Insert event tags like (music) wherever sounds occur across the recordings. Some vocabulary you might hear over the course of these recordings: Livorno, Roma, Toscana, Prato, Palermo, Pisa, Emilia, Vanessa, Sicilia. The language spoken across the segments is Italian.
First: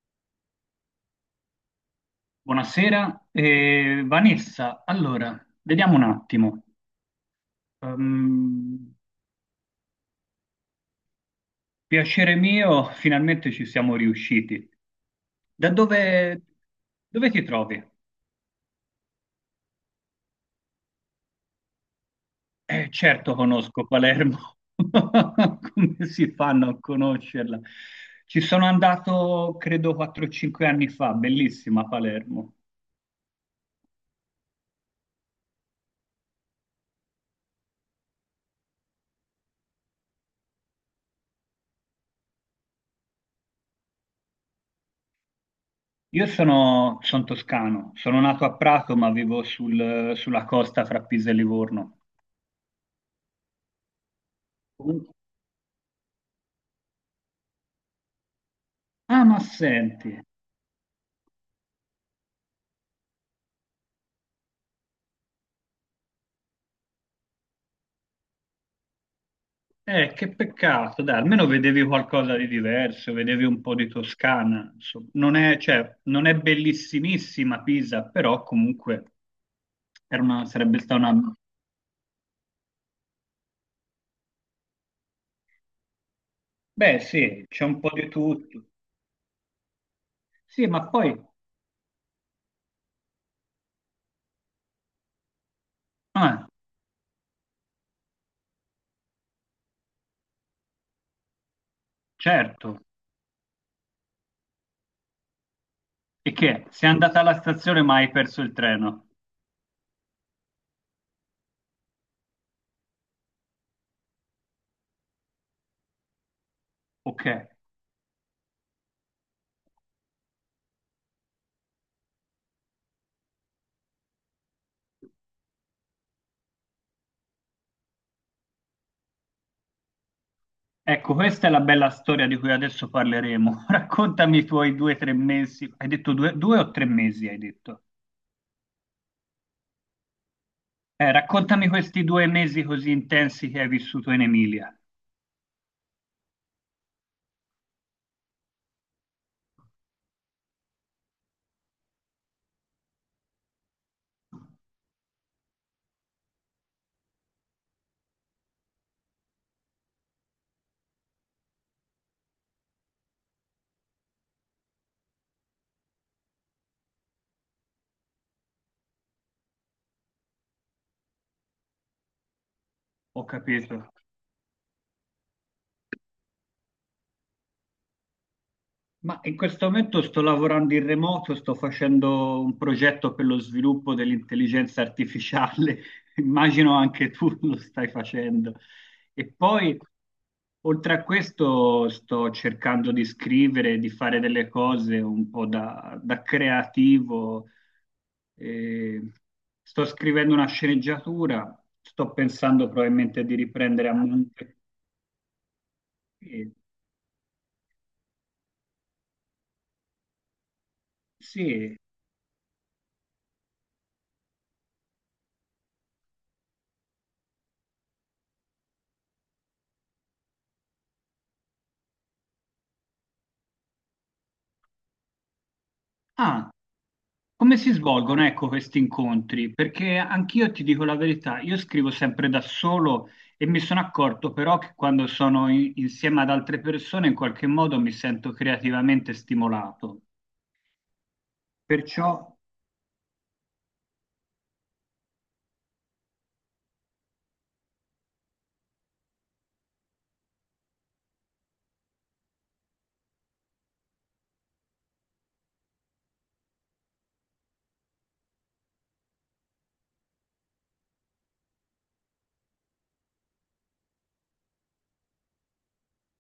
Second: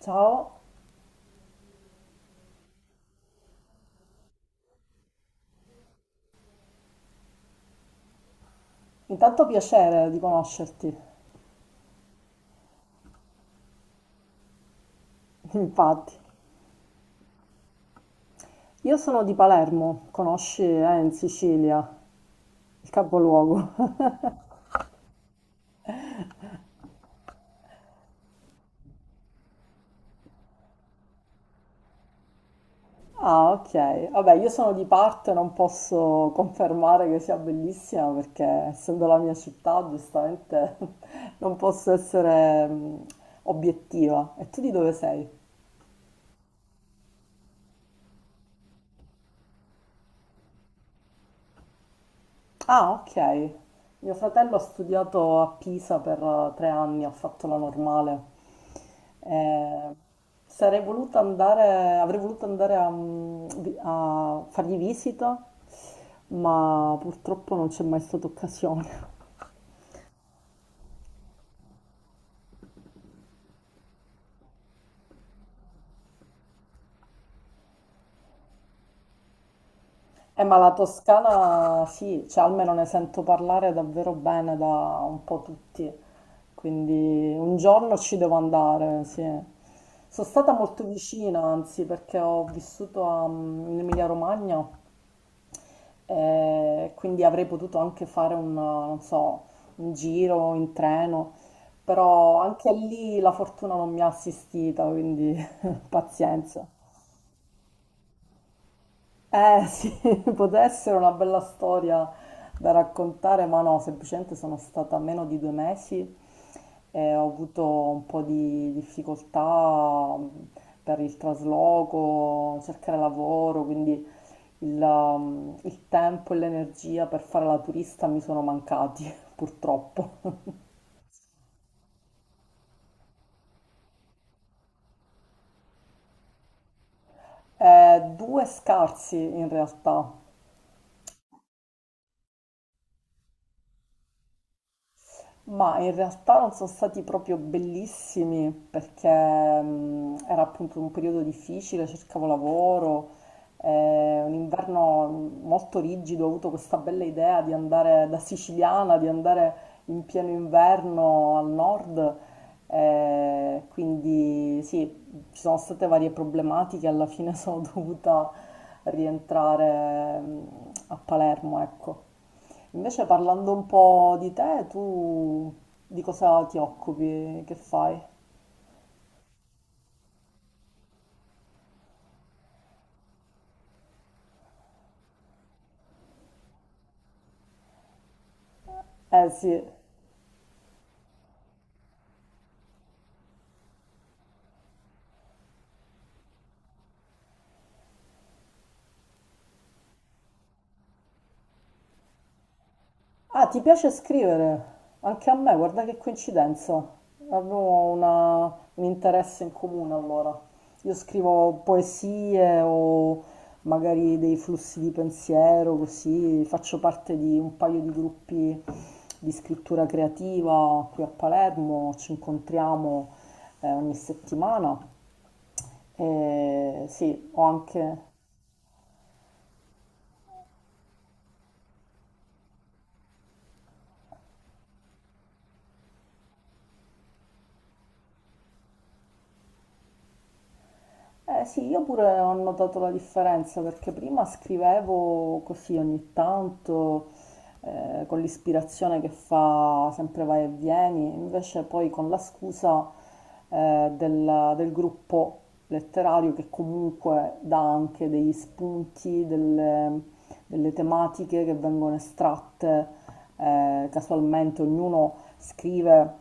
Ciao, Buonasera, Vanessa. Allora, vediamo un attimo. Ehm, intanto piacere di conoscerti, Piacere mio, finalmente ci siamo riusciti. Da (laughs) infatti. dove, Dove ti trovi? Io sono di Palermo, conosci, in Sicilia, il Certo capoluogo. conosco (laughs) Palermo, (laughs) come si fanno a conoscerla? Ci sono andato, credo, 4-5 anni fa, bellissima Palermo. Ah, ok. Vabbè, io sono di parte, non posso confermare che sia bellissima perché essendo la mia città, giustamente (laughs) non posso essere obiettiva. E tu di dove sei? Io sono, son toscano, sono nato a Prato, ma vivo sulla costa fra Pisa e Livorno. Ah, ok. Mio fratello ha studiato a Pisa per 3 anni, ha fatto la normale. Ah, ma Eh, senti, Avrei voluto andare a fargli visita, ma purtroppo non c'è mai stata occasione. Che peccato, dai, almeno vedevi qualcosa di diverso, vedevi un po' di Toscana, insomma. Non è, cioè, non è bellissimissima Pisa, però comunque Ma la sarebbe stata una. Toscana sì, cioè almeno ne sento parlare davvero bene da un po' tutti, Beh, quindi sì, un c'è un po' giorno di ci devo tutto. andare, sì. Sono stata Sì, molto ma poi, vicina, anzi, perché ho vissuto in Emilia-Romagna, ah, e quindi avrei potuto anche fare un, non so, un giro in treno, però anche certo, lì la fortuna non mi ha assistita, quindi (laughs) e pazienza. che? Sei andata alla stazione ma hai perso il treno. Eh sì, (laughs) poteva essere una bella storia da raccontare, ma no, semplicemente sono stata meno di 2 mesi e ho Ok, avuto un po' di difficoltà per il trasloco, cercare lavoro, quindi il tempo e l'energia per fare la turista mi sono mancati, (laughs) purtroppo. ecco, questa è la bella storia di cui adesso parleremo. (laughs) Raccontami i tuoi 2 o 3 mesi, hai detto due o tre mesi, hai detto? Due scarsi in realtà. Raccontami questi 2 mesi così intensi che hai vissuto in Emilia. Ma in realtà non sono stati proprio bellissimi perché era appunto un periodo difficile, cercavo lavoro, un inverno molto rigido, ho avuto questa bella idea di andare da siciliana, di andare in pieno inverno al nord, quindi sì, ci sono state varie problematiche, alla fine sono (laughs) dovuta rientrare a Palermo, ecco. Invece Ho parlando un capito. po' di te, tu di cosa ti occupi, che fai? Ma in questo momento sto lavorando in remoto, sto facendo un progetto per lo sviluppo dell'intelligenza artificiale, (laughs) immagino anche tu (laughs) lo stai facendo. Eh E sì. poi, oltre a questo, sto cercando di scrivere, di fare delle cose un po' da creativo. E sto scrivendo una sceneggiatura, sto pensando probabilmente di Ah, ti riprendere piace a monte. scrivere? Anche a me, guarda che e- coincidenza. Avevo un interesse in comune allora. Io scrivo Sì. poesie o magari dei flussi di pensiero, così faccio parte di un paio di gruppi di scrittura creativa qui a Palermo, ci incontriamo ogni settimana. Ah, E sì, ho come si anche. svolgono, ecco, questi incontri? Perché anch'io ti dico la verità, io scrivo sempre da solo e mi sono accorto però che quando sono insieme ad altre persone in qualche modo mi sento creativamente stimolato. Eh sì, io pure ho Perciò, notato la differenza perché prima scrivevo così ogni tanto, con l'ispirazione che fa sempre vai e vieni, invece poi con la scusa, del gruppo letterario, che comunque dà anche degli spunti, delle tematiche che vengono estratte, casualmente. Ognuno scrive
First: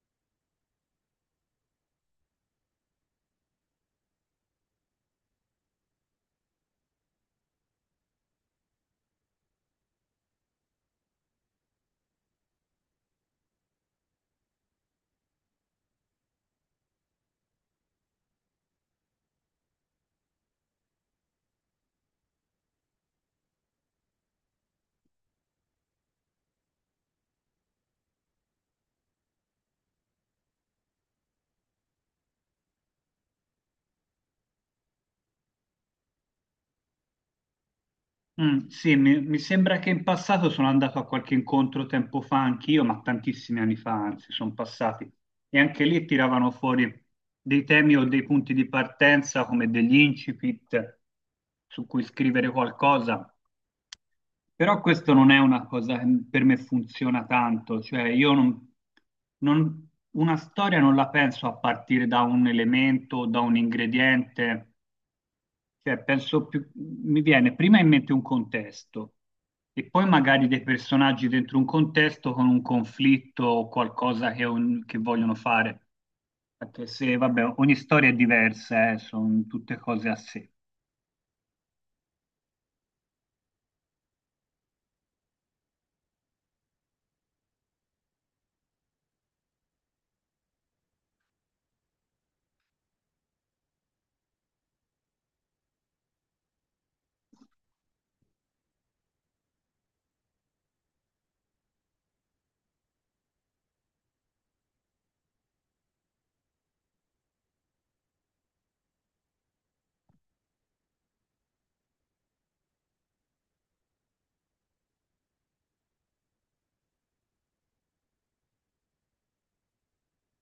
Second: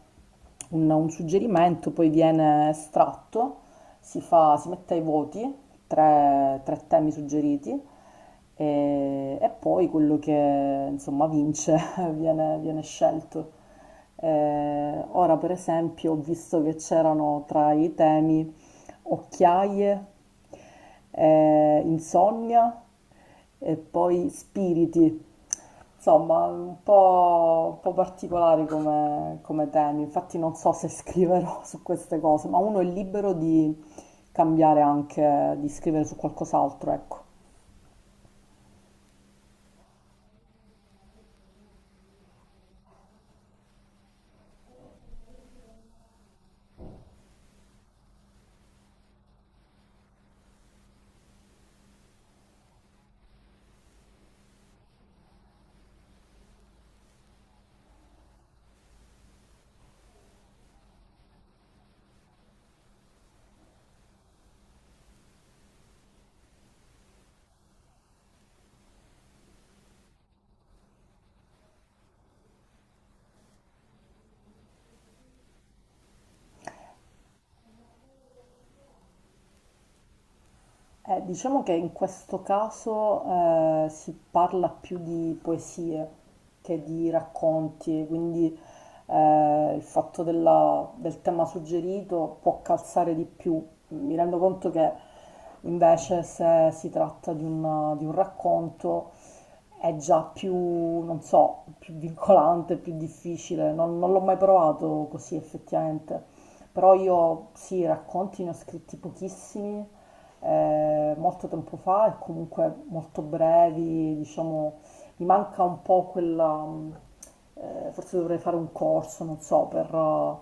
un suggerimento, poi viene estratto, si fa, si mette ai voti tre temi suggeriti, e poi quello che insomma vince (laughs) viene scelto. Ora per esempio ho visto che c'erano tra i temi occhiaie, insonnia e poi spiriti. Insomma, un po' particolare come temi, infatti non so se scriverò su queste cose, ma uno è libero di cambiare anche, di scrivere su qualcos'altro, ecco. Sì, mi sembra che in passato sono andato a qualche incontro tempo fa anch'io, ma tantissimi anni fa, anzi, sono passati. E anche lì tiravano fuori dei temi o dei punti di partenza come degli incipit su cui scrivere qualcosa. Però questo non è una cosa che per me funziona tanto, cioè io non, una storia non la penso a partire da un elemento, o da un ingrediente, cioè penso più, mi viene prima in mente un contesto e poi magari dei personaggi dentro un contesto con un conflitto o qualcosa che, che vogliono fare. Perché se, vabbè, ogni storia è diversa, sono tutte cose a sé. Diciamo che in questo caso si parla più di poesie che di racconti, quindi il fatto del tema suggerito può calzare di più. Mi rendo conto che invece se si tratta di un racconto è già più, non so, più vincolante, più difficile. Non l'ho mai provato così effettivamente. Però io sì, racconti ne ho scritti pochissimi molto tempo fa, e comunque molto brevi, diciamo, mi manca un po' quella, forse dovrei fare un corso, non so, per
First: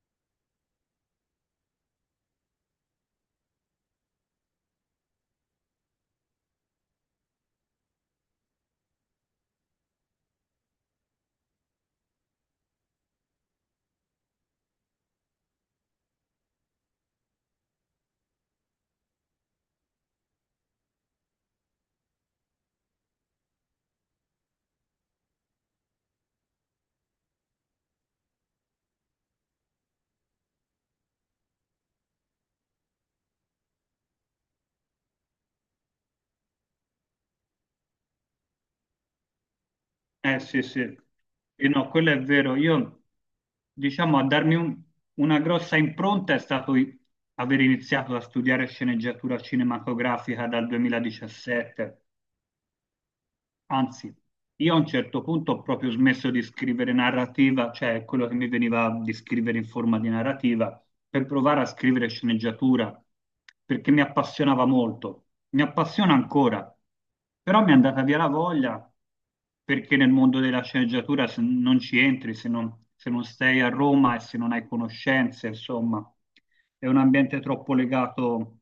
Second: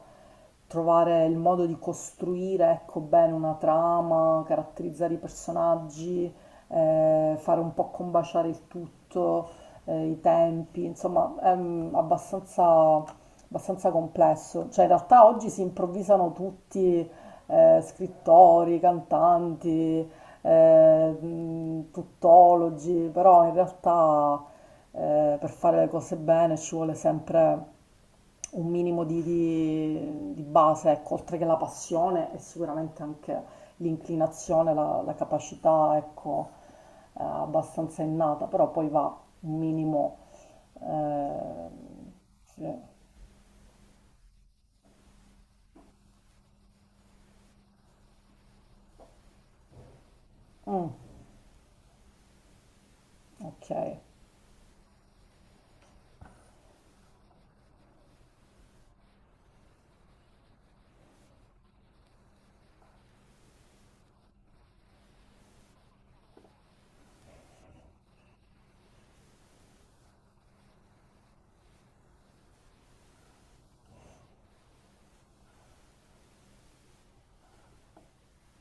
trovare il modo di costruire, ecco, bene una trama, caratterizzare i personaggi, fare un po' combaciare il tutto, i tempi, insomma, è abbastanza complesso. Cioè, in realtà oggi si improvvisano tutti scrittori, cantanti, tuttologi, però in realtà per fare le cose bene ci vuole sempre un minimo di base, ecco, oltre che la passione, e sicuramente anche l'inclinazione, la capacità, ecco, abbastanza innata, però poi va un minimo... Eh sì, sì. E Eh, no, quello è vero. sì. Io, diciamo, a darmi una grossa impronta è stato aver iniziato a studiare sceneggiatura cinematografica dal Mm, 2017. ok. Anzi, io a un certo punto ho proprio smesso di scrivere narrativa, cioè quello che mi veniva di scrivere in forma di narrativa, per provare a scrivere sceneggiatura, perché mi appassionava molto, mi appassiona ancora, però mi è andata via la voglia perché nel mondo della sceneggiatura se non ci entri, se non, se non stai a Roma e se non hai conoscenze, insomma, è un ambiente troppo legato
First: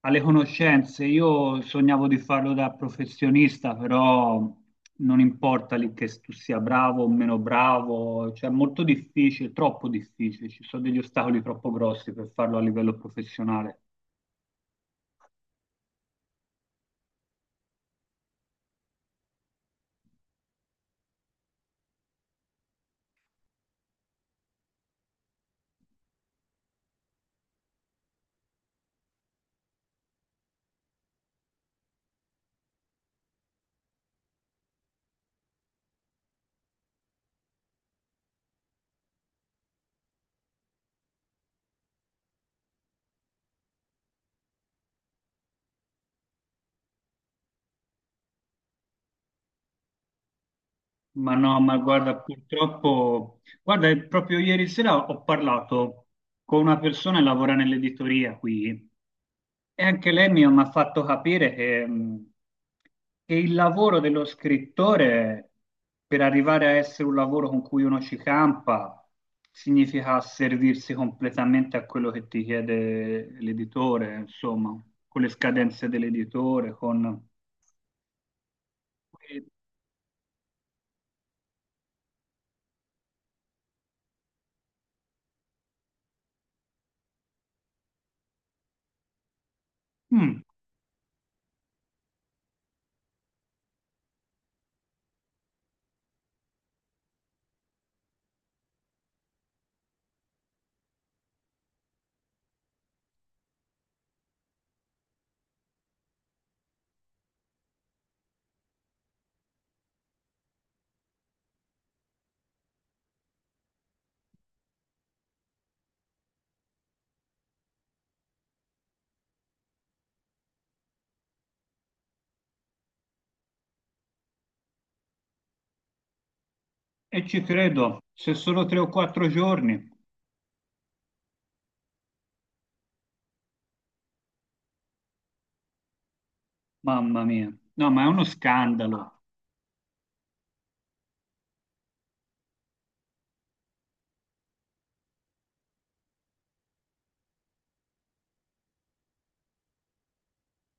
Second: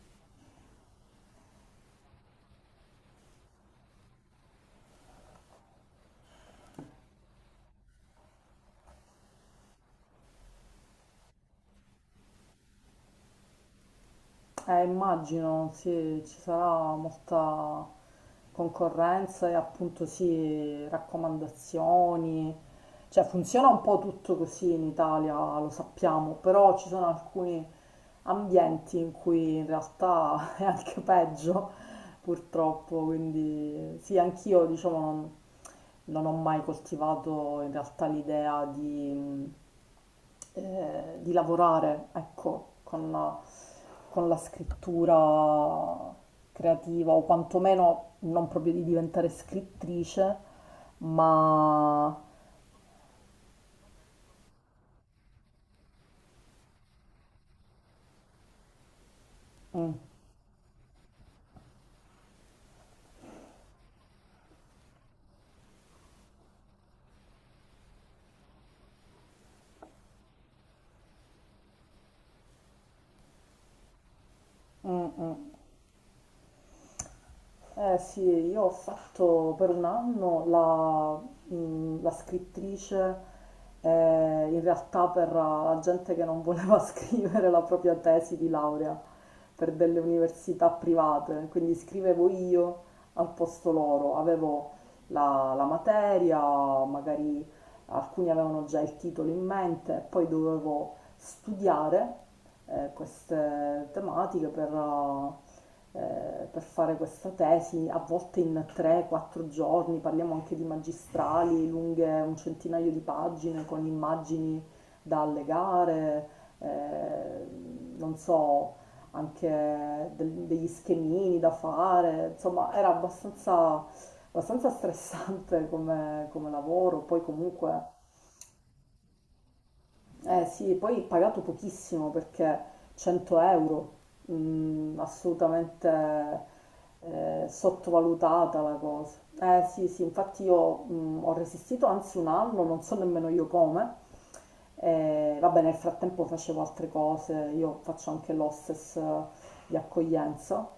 alle conoscenze, io sognavo di farlo da professionista, però non importa lì che tu sia bravo o meno bravo, cioè è molto difficile, troppo difficile, ci sono degli ostacoli troppo grossi per farlo a livello professionale. Immagino, sì, ci sarà molta concorrenza e appunto sì, raccomandazioni. Cioè funziona un po' tutto così in Italia, lo sappiamo, però ci sono alcuni ambienti in cui in realtà (laughs) è anche peggio, purtroppo. Quindi sì, anch'io diciamo non ho mai coltivato in realtà l'idea di lavorare, ecco, con la scrittura creativa, o quantomeno non proprio di diventare scrittrice, Ma no, ma guarda, ma... purtroppo, guarda, proprio ieri sera ho parlato con una persona che lavora nell'editoria qui. E Mm, anche lei mi ha fatto capire che il lavoro dello scrittore, per arrivare a essere un lavoro con cui uno ci campa, significa servirsi completamente a quello che ti chiede l'editore, insomma, mm, con le mm. scadenze dell'editore, con... Eh sì, io ho E, fatto per un anno la scrittrice, in realtà per la gente che non voleva (laughs) scrivere la propria tesi di laurea per delle mm, università private, quindi scrivevo io al posto loro, avevo la materia, magari alcuni avevano già il titolo in mente, e poi dovevo studiare queste tematiche per fare questa tesi, a volte in 3-4 giorni, parliamo anche di magistrali lunghe un centinaio di pagine con immagini da allegare, eh, non so, anche degli schemini da fare, insomma era abbastanza stressante come lavoro, poi e ci comunque credo, se sono 3 o 4 giorni, eh sì, poi pagato pochissimo, perché 100 euro, assolutamente mamma mia, no, ma è uno sottovalutata la scandalo. cosa. Eh sì, sì, infatti io ho resistito anzi un anno, non so nemmeno io come. Vabbè, nel frattempo facevo altre cose, io faccio anche l'hostess di accoglienza,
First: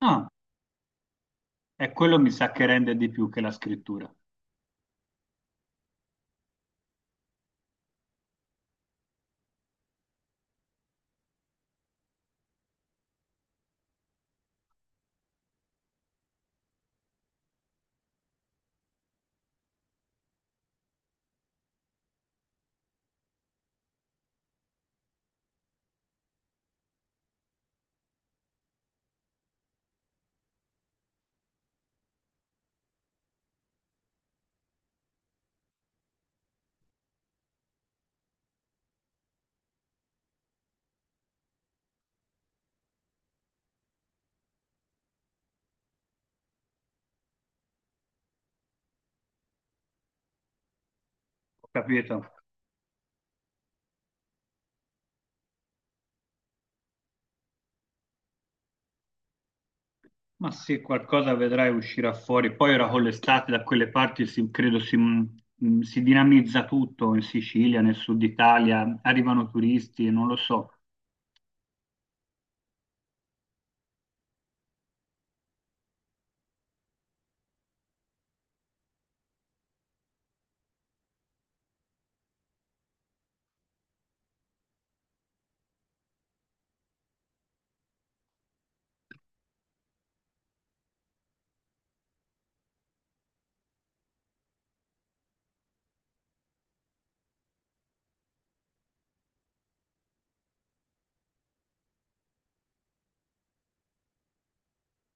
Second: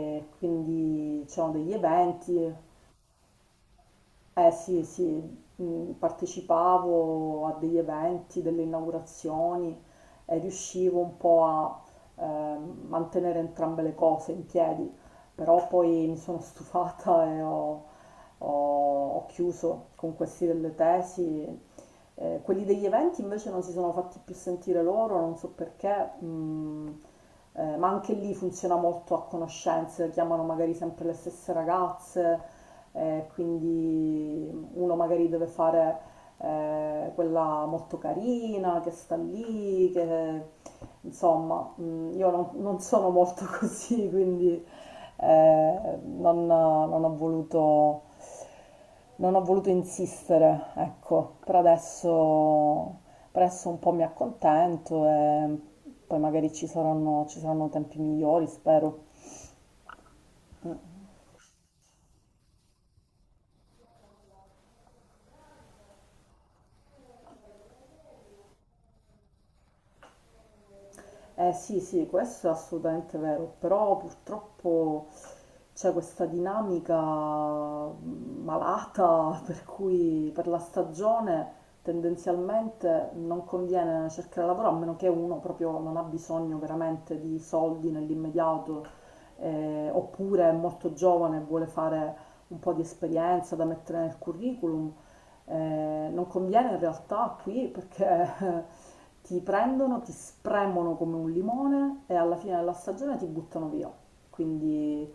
Ah, quindi c'erano degli è quello mi sa eventi, che rende di più che la scrittura, eh sì, sì, partecipavo a degli eventi, delle inaugurazioni, e riuscivo un po' a eh, mantenere entrambe le cose in piedi, però poi mi sono stufata e ho chiuso con questi delle tesi, quelli degli eventi invece non si sono fatti più sentire loro, non so perché, ma anche lì funziona molto a conoscenze, chiamano magari sempre le stesse ragazze, quindi uno magari deve fare quella molto carina che sta lì, che insomma, io non sono molto (laughs) così, quindi eh, non, non ho voluto, non ho voluto insistere, ecco, ho capito? Per adesso un po' mi accontento, e poi magari ci saranno tempi migliori, spero. Ma sì, qualcosa vedrai uscirà fuori. Poi ora con l'estate da quelle parti credo si dinamizza tutto in Sicilia, nel sud Italia, arrivano turisti, non lo so. Eh sì, sì, questo è assolutamente vero, però purtroppo c'è questa dinamica malata (laughs) per cui per la stagione tendenzialmente non conviene cercare lavoro, a meno che uno proprio non ha bisogno veramente di soldi nell'immediato, oppure è molto giovane e vuole fare un po' di esperienza da mettere nel curriculum. Non conviene in realtà qui, perché (laughs) ti prendono, ti spremono come un limone e alla fine della stagione ti buttano via. Quindi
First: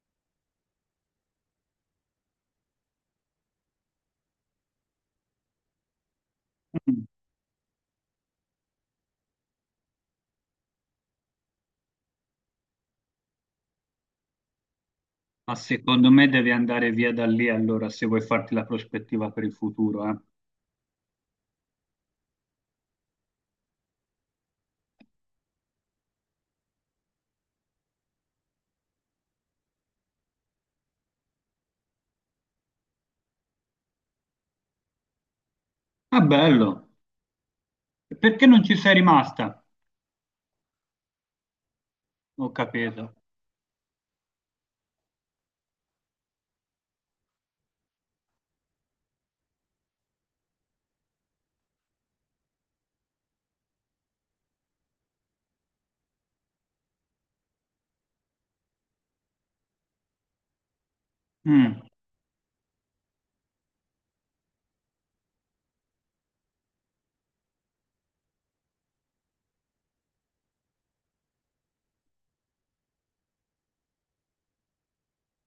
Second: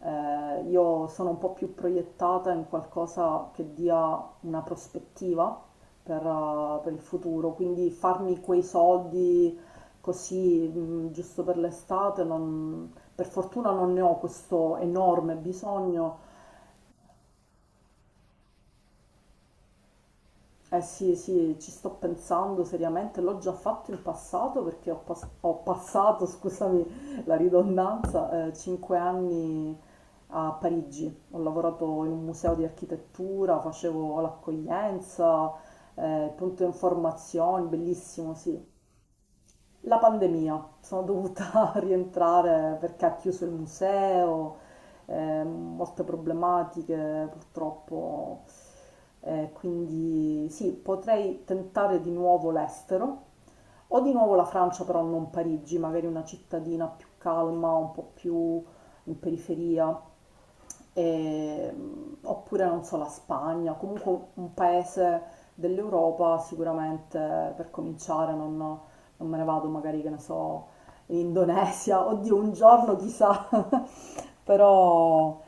io sono un po' più proiettata in qualcosa che dia una prospettiva per il Mm. futuro, quindi farmi quei soldi così giusto per l'estate, per fortuna non ne ho questo enorme Ma secondo bisogno. me devi andare via da lì allora se vuoi farti la prospettiva per il futuro, eh. Eh sì, sì, ci sto pensando seriamente, l'ho già fatto in passato perché ho passato, (laughs) scusami la ridondanza, 5 anni a Parigi. Ho lavorato in un museo di architettura, facevo l'accoglienza, Ah, il punto bello. informazioni, E bellissimo, perché sì. non ci sei rimasta? La pandemia, sono dovuta (laughs) Ho rientrare perché capito. ha chiuso il museo, molte problematiche purtroppo, quindi sì, potrei tentare di nuovo l'estero o di nuovo la Francia, però non Parigi, magari una cittadina più calma, un po' più in periferia, e, Mm. oppure non so, la Spagna, comunque un paese dell'Europa, sicuramente per cominciare. Non me ne vado magari, che ne so, in Indonesia, (laughs) oddio, un giorno chissà, (laughs) però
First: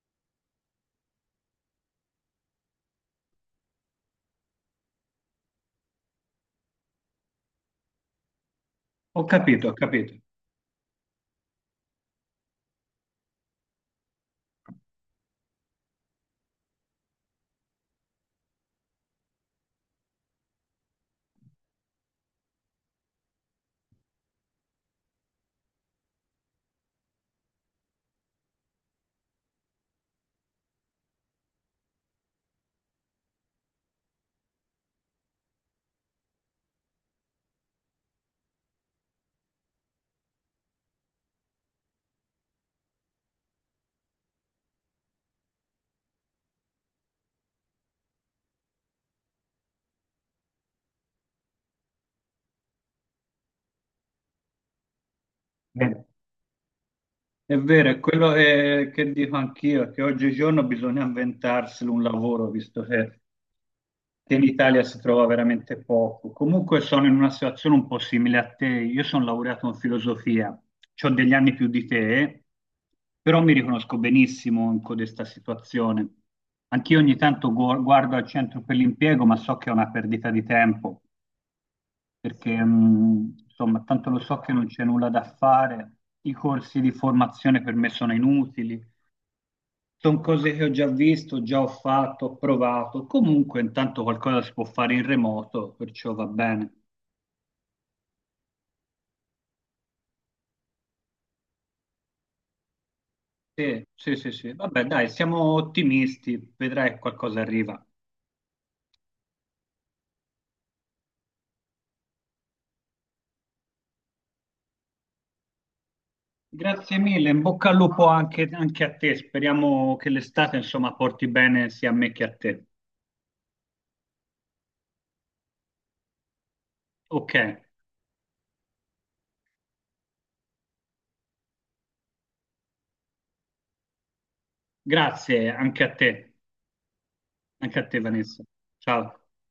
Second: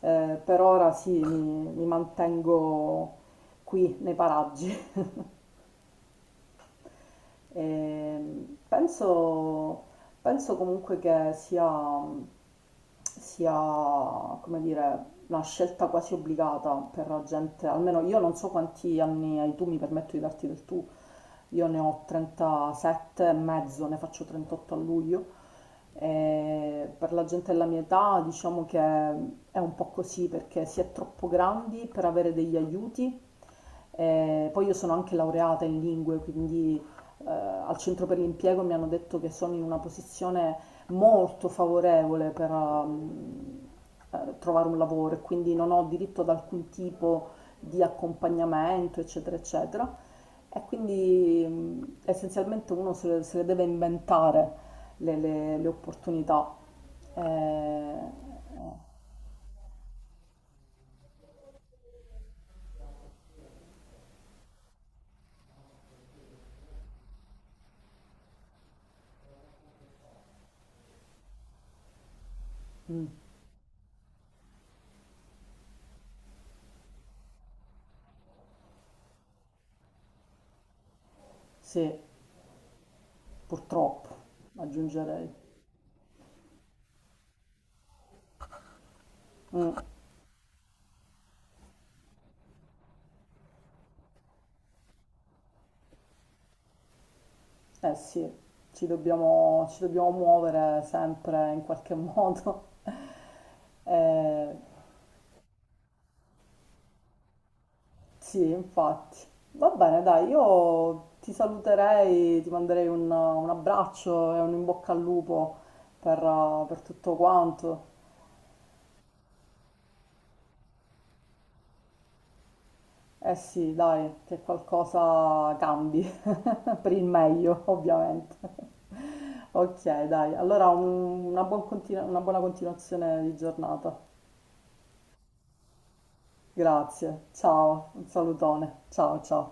per ora sì, mi mantengo qui nei paraggi. Ehm, Ho capito, ho penso, capito. Penso comunque che sia, come dire, una scelta quasi obbligata per la gente. Almeno, io non so quanti anni hai tu, mi permetto di darti del tu, io ne ho 37 e mezzo, ne faccio 38 a luglio. E per la gente della mia età diciamo che è un po' così, perché si è troppo grandi per avere degli aiuti. E poi io sono anche laureata in lingue, quindi al centro per l'impiego mi hanno detto che sono in una posizione molto favorevole per trovare un lavoro, e quindi non ho diritto ad alcun tipo di accompagnamento, eccetera, eccetera. E quindi essenzialmente uno se le deve inventare le Bene. opportunità. Eh, È vero, è quello eh, che dico anch'io, che oggigiorno bisogna inventarsi un lavoro, visto che in Italia si trova veramente poco. Comunque sono in una situazione un po' simile a te. Io sono laureato in filosofia, ho degli anni più di te, mm, però mi riconosco benissimo in codesta situazione. Anch'io ogni tanto guardo al centro per l'impiego, ma so che è una perdita di tempo, sì, perché insomma, purtroppo, tanto lo so che non c'è nulla da aggiungerei. fare, i corsi di formazione per me sono inutili. Mm. Sono cose che ho già visto, già ho fatto, ho provato. Comunque, intanto qualcosa si può fare in remoto, perciò va bene. Eh sì, ci dobbiamo muovere sempre in qualche modo. (laughs) Sì, sì, sì, sì. Eh, Vabbè, dai, siamo ottimisti, vedrai che qualcosa arriva. sì, infatti. Va bene, dai, io ti saluterei, ti manderei un abbraccio e un in bocca al lupo per Grazie tutto mille, in bocca al quanto. lupo anche, anche a te. Speriamo che l'estate, insomma, porti bene sia a me che a te. Eh sì, dai, che qualcosa cambi, (laughs) per il Ok, meglio, ovviamente. (laughs) Ok, dai, allora una buona continuazione di giornata. grazie Grazie, anche a ciao, te, un Vanessa. salutone, ciao Ciao. ciao.